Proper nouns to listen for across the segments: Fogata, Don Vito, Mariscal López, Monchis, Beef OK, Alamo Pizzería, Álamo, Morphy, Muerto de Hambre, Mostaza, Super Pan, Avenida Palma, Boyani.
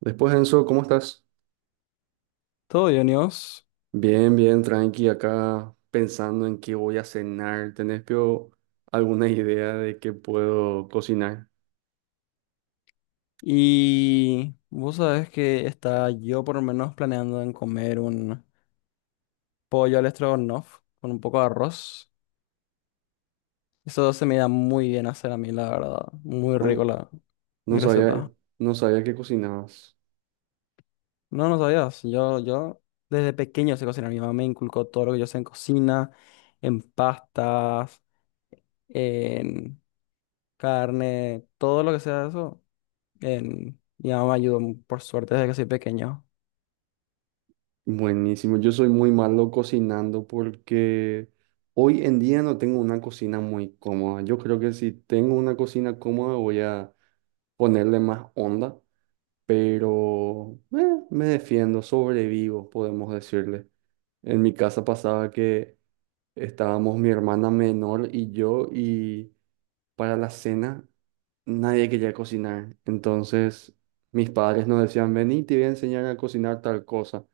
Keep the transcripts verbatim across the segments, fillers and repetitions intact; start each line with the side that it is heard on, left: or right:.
right: Después, Enzo, ¿cómo estás?
left: Todo bien, Dios.
right: Bien, bien, tranqui, acá pensando en qué voy a cenar. ¿Tenés pio, alguna idea de qué puedo cocinar?
left: Y vos sabés que está yo por lo menos planeando en comer un pollo al estrogonoff con un poco de arroz. Eso se me da muy bien hacer a mí, la verdad. Muy
right: Ah,
left: rico la
right: no
left: mi
right: sabía,
left: receta.
right: no sabía que cocinabas.
left: No, no sabías. Yo, yo desde pequeño sé cocinar. Mi mamá me inculcó todo lo que yo sé en cocina, en pastas, en carne, todo lo que sea eso. En... Mi mamá me ayudó, por suerte, desde que soy pequeño.
right: Buenísimo, yo soy muy malo cocinando porque hoy en día no tengo una cocina muy cómoda. Yo creo que si tengo una cocina cómoda voy a ponerle más onda, pero eh, me defiendo, sobrevivo, podemos decirle. En mi casa pasaba que estábamos mi hermana menor y yo y para la cena nadie quería cocinar. Entonces mis padres nos decían, vení, te voy a enseñar a cocinar tal cosa.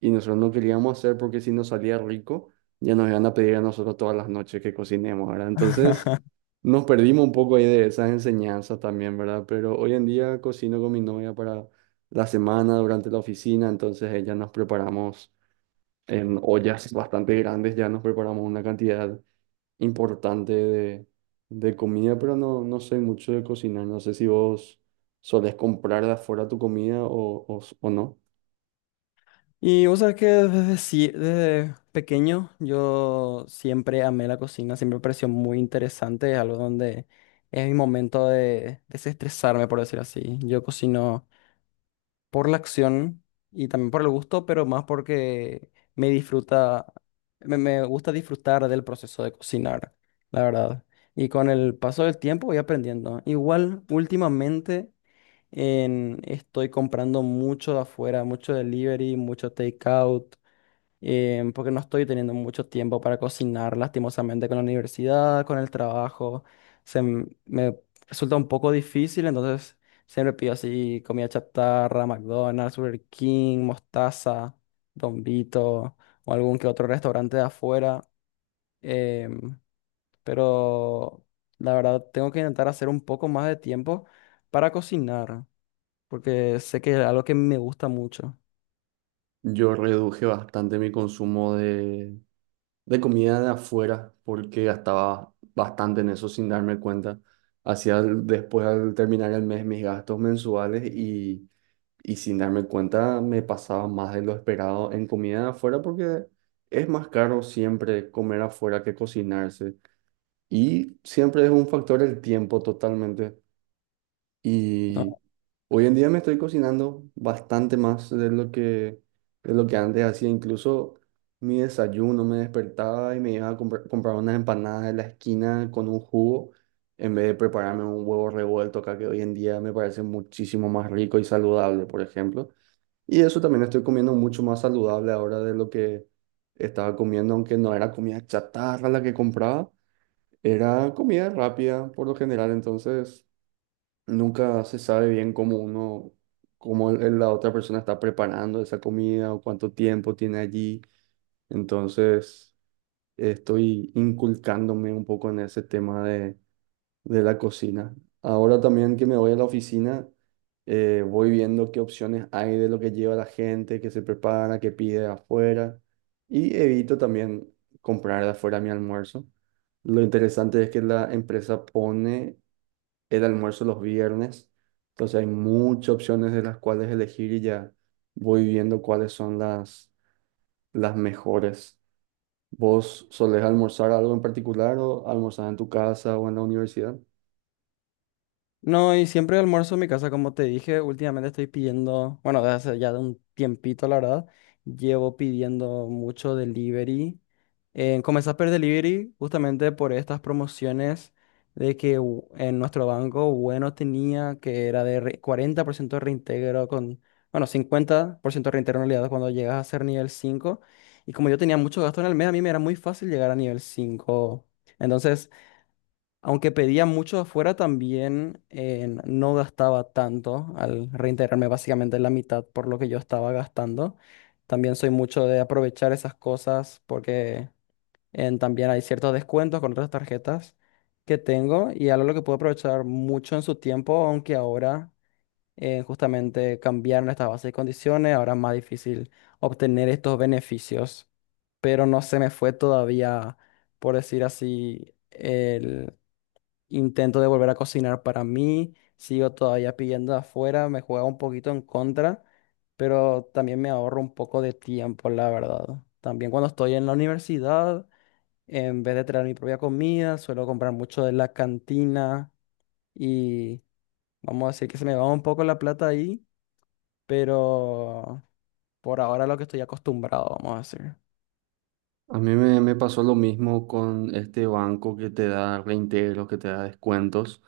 right: Y nosotros no queríamos hacer porque si nos salía rico, ya nos iban a pedir a nosotros todas las noches que cocinemos, ¿verdad? Entonces nos perdimos un poco ahí de esas enseñanzas también, ¿verdad? Pero hoy en día cocino con mi novia para la semana durante la oficina, entonces ella nos preparamos en ollas bastante grandes, ya nos preparamos una cantidad importante de, de comida, pero no, no sé mucho de cocinar. No sé si vos solés comprar de afuera tu comida o, o, o no.
left: Y vos sabés que desde, sí- desde pequeño yo siempre amé la cocina, siempre me pareció muy interesante, es algo donde es mi momento de desestresarme, por decir así. Yo cocino por la acción y también por el gusto, pero más porque me disfruta, me, me gusta disfrutar del proceso de cocinar, la verdad. Y con el paso del tiempo voy aprendiendo. Igual, últimamente en- estoy comprando mucho de afuera, mucho delivery, mucho takeout, eh, porque no estoy teniendo mucho tiempo para cocinar, lastimosamente, con la universidad, con el trabajo. Se m- me resulta un poco difícil, entonces siempre pido así comida chatarra, McDonald's, Burger King, Mostaza, Don Vito o algún que otro restaurante de afuera. em, pero la verdad tengo que intentar hacer un poco más de tiempo para cocinar, porque sé que es algo que me gusta mucho.
right: Yo reduje bastante mi consumo de, de comida de afuera porque gastaba bastante en eso sin darme cuenta. Hacía el- después al terminar el mes mis gastos mensuales y, y sin darme cuenta me pasaba más de lo esperado en comida de afuera porque es más caro siempre comer afuera que cocinarse. Y siempre es un factor el tiempo totalmente. Y
left: ¿No?
right: hoy en día me estoy cocinando bastante más de lo que, de lo que antes hacía. Incluso mi desayuno me despertaba y me iba a comprar, comprar unas empanadas de la esquina con un jugo en vez de prepararme un huevo revuelto acá que hoy en día me parece muchísimo más rico y saludable, por ejemplo. Y eso también estoy comiendo mucho más saludable ahora de lo que estaba comiendo, aunque no era comida chatarra la que compraba. Era comida rápida por lo general, entonces nunca se sabe bien cómo uno, cómo el- el- la otra persona está preparando esa comida o cuánto tiempo tiene allí. Entonces estoy inculcándome un poco en ese tema de la cocina. Ahora también que me voy a la oficina, eh, voy viendo qué opciones hay de lo que lleva la gente, qué se prepara, qué pide afuera y evito también comprar de afuera mi almuerzo. Lo interesante es que la empresa pone el almuerzo los viernes, entonces hay muchas opciones de las cuales elegir y ya voy viendo cuáles son las, las mejores. ¿Vos solés almorzar algo en particular o almorzás en tu casa o en la universidad?
left: No, y siempre almuerzo en mi casa, como te dije, últimamente estoy pidiendo, bueno, desde hace ya de un tiempito, la verdad, llevo pidiendo mucho delivery. Eh, comencé a pedir delivery justamente por estas promociones de que u- en nuestro banco Bueno tenía, que era de re- cuarenta por ciento de reintegro con, bueno, cincuenta por ciento de reintegro en realidad cuando llegas a ser nivel cinco. Y como yo tenía mucho gasto en el mes, a mí me era muy fácil llegar a nivel cinco. Entonces... Aunque pedía mucho afuera, también eh, no gastaba tanto al reintegrarme básicamente la mitad por lo que yo estaba gastando. También soy mucho de aprovechar esas cosas porque en- también hay ciertos descuentos con otras tarjetas que tengo y algo lo que puedo aprovechar mucho en su tiempo, aunque ahora eh, justamente cambiaron estas bases y condiciones, ahora es más difícil obtener estos beneficios, pero no se me fue todavía, por decir así. Intento de volver a cocinar para mí, sigo todavía pidiendo de afuera, me juega un poquito en contra, pero también me ahorro un poco de tiempo, la verdad. También cuando estoy en la universidad, en vez de traer mi propia comida, suelo comprar mucho de la cantina y vamos a decir que se me va un poco la plata ahí, pero por ahora lo que estoy acostumbrado, vamos a decir.
right: A mí me, me pasó lo mismo con este banco que te da reintegros, que te da descuentos.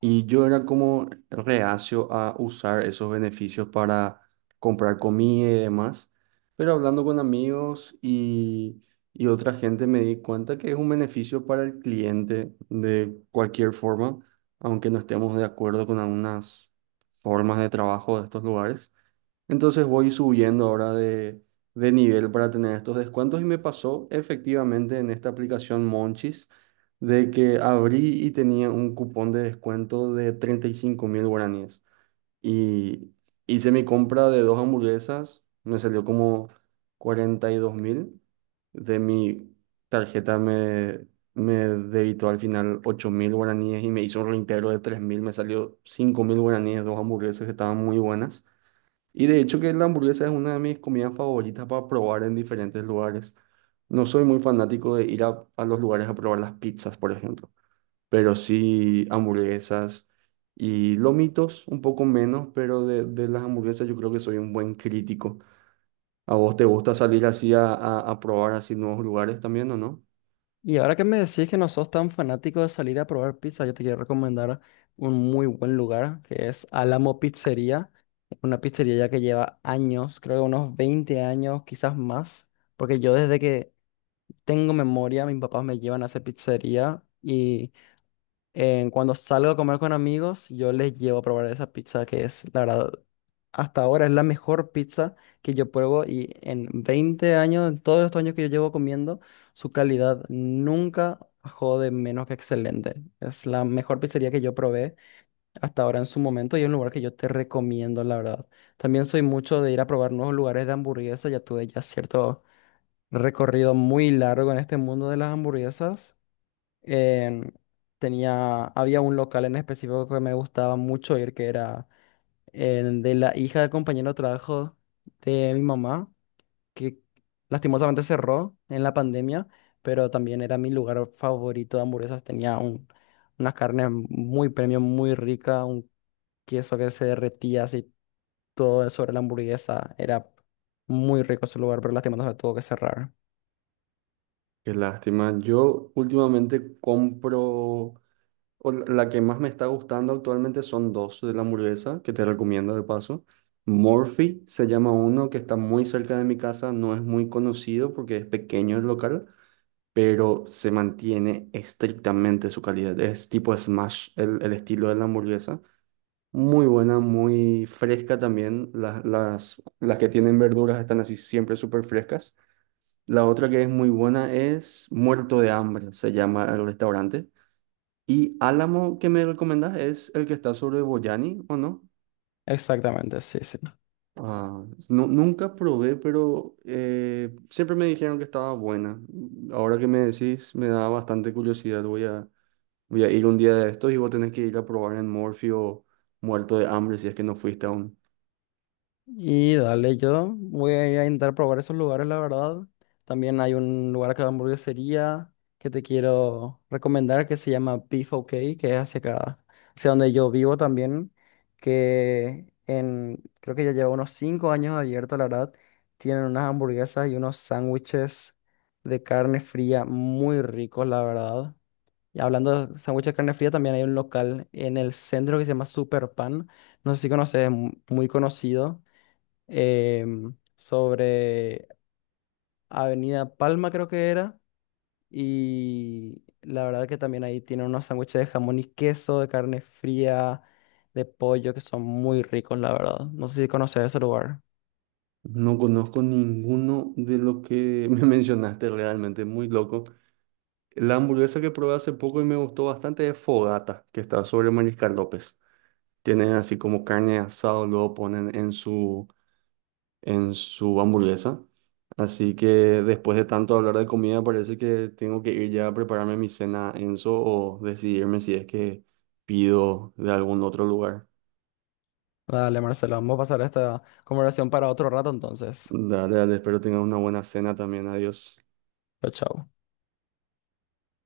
right: Y yo era como reacio a usar esos beneficios para comprar comida y demás. Pero hablando con amigos y, y otra gente me di cuenta que es un beneficio para el cliente de cualquier forma, aunque no estemos de acuerdo con algunas formas de trabajo de estos lugares. Entonces voy subiendo ahora de, de nivel para tener estos descuentos y me pasó efectivamente en esta aplicación Monchis de que abrí y tenía un cupón de descuento de treinta y cinco mil guaraníes. Y hice mi compra de dos hamburguesas, me salió como cuarenta y dos mil. De mi tarjeta me, me debitó al final ocho mil guaraníes y me hizo un reintegro de tres mil, me salió cinco mil guaraníes, dos hamburguesas que estaban muy buenas. Y de hecho que la hamburguesa es una de mis comidas favoritas para probar en diferentes lugares. No soy muy fanático de ir a, a los lugares a probar las pizzas, por ejemplo, pero sí hamburguesas y lomitos, un poco menos, pero de, de las hamburguesas yo creo que soy un buen crítico. ¿A vos te gusta salir así a, a, a probar así nuevos lugares también o no?
left: Y ahora que me decís que no sos tan fanático de salir a probar pizza, yo te quiero recomendar un muy buen lugar que es Alamo Pizzería. Una pizzería ya que lleva años, creo que unos veinte años, quizás más. Porque yo desde que tengo memoria, mis papás me llevan a esa pizzería y en cuando salgo a comer con amigos, yo les llevo a probar esa pizza que es, la verdad, hasta ahora es la mejor pizza que yo pruebo y en veinte años, en todos estos años que yo llevo comiendo, su calidad nunca bajó de menos que excelente. Es la mejor pizzería que yo probé hasta ahora en su momento y es un lugar que yo te recomiendo, la verdad. También soy mucho de ir a probar nuevos lugares de hamburguesas, ya tuve ya cierto recorrido muy largo en este mundo de las hamburguesas en- tenía, había un local en específico que me gustaba mucho ir, que era el de la hija del compañero de trabajo de mi mamá, que lastimosamente cerró en la pandemia, pero también era mi lugar favorito de hamburguesas. Tenía un, unas carnes muy premium, muy rica, un queso que se derretía así todo sobre la hamburguesa. Era muy rico ese lugar, pero lastimosamente tuvo que cerrar.
right: Qué lástima. Yo últimamente compro... O la la que más me está gustando actualmente son dos de la hamburguesa, que te recomiendo de paso. Morphy se llama uno que está muy cerca de mi casa, no es muy conocido porque es pequeño el local, pero se mantiene estrictamente su calidad. Es tipo smash el, el estilo de la hamburguesa. Muy buena, muy fresca también. Las, las, las que tienen verduras están así siempre súper frescas. La otra que es muy buena es Muerto de Hambre, se llama el restaurante. Y Álamo que me recomendás es el que está sobre Boyani, ¿o no?
left: Exactamente, sí, sí.
right: Ah, nu- nunca probé, pero eh, siempre me dijeron que estaba buena. Ahora que me decís, me da bastante curiosidad. Voy a, voy a ir un día de estos y vos tenés que ir a probar en Morfeo muerto de hambre si es que no fuiste aún.
left: Y dale, yo voy a ir a intentar probar esos lugares, la verdad. También hay un lugar acá de hamburguesería que te quiero recomendar que se llama Beef OK, que es hacia acá, hacia donde yo vivo también, que en, creo que ya lleva unos cinco años abierto, la verdad. Tienen unas hamburguesas y unos sándwiches de carne fría muy ricos, la verdad. Y hablando de sándwiches de carne fría, también hay un local en el centro que se llama Super Pan. No sé si conoces, es mu- muy conocido, em, sobre Avenida Palma, creo que era. Y la verdad que también ahí tiene unos sándwiches de jamón y queso, de carne fría, de pollo, que son muy ricos, la verdad. No sé si conoces ese lugar.
right: No conozco ninguno de lo que me mencionaste realmente, muy loco. La hamburguesa que probé hace poco y me gustó bastante es Fogata, que está sobre Mariscal López. Tienen así como carne asada, luego ponen en su, en su hamburguesa. Así que después de tanto hablar de comida, parece que tengo que ir ya a prepararme mi cena, Enzo, o decidirme si es que pido de algún otro lugar.
left: Dale, Marcelo, vamos a pasar esta conversación para otro rato entonces.
right: Dale, dale, espero tengas una buena cena también. Adiós.
left: Chao, chao.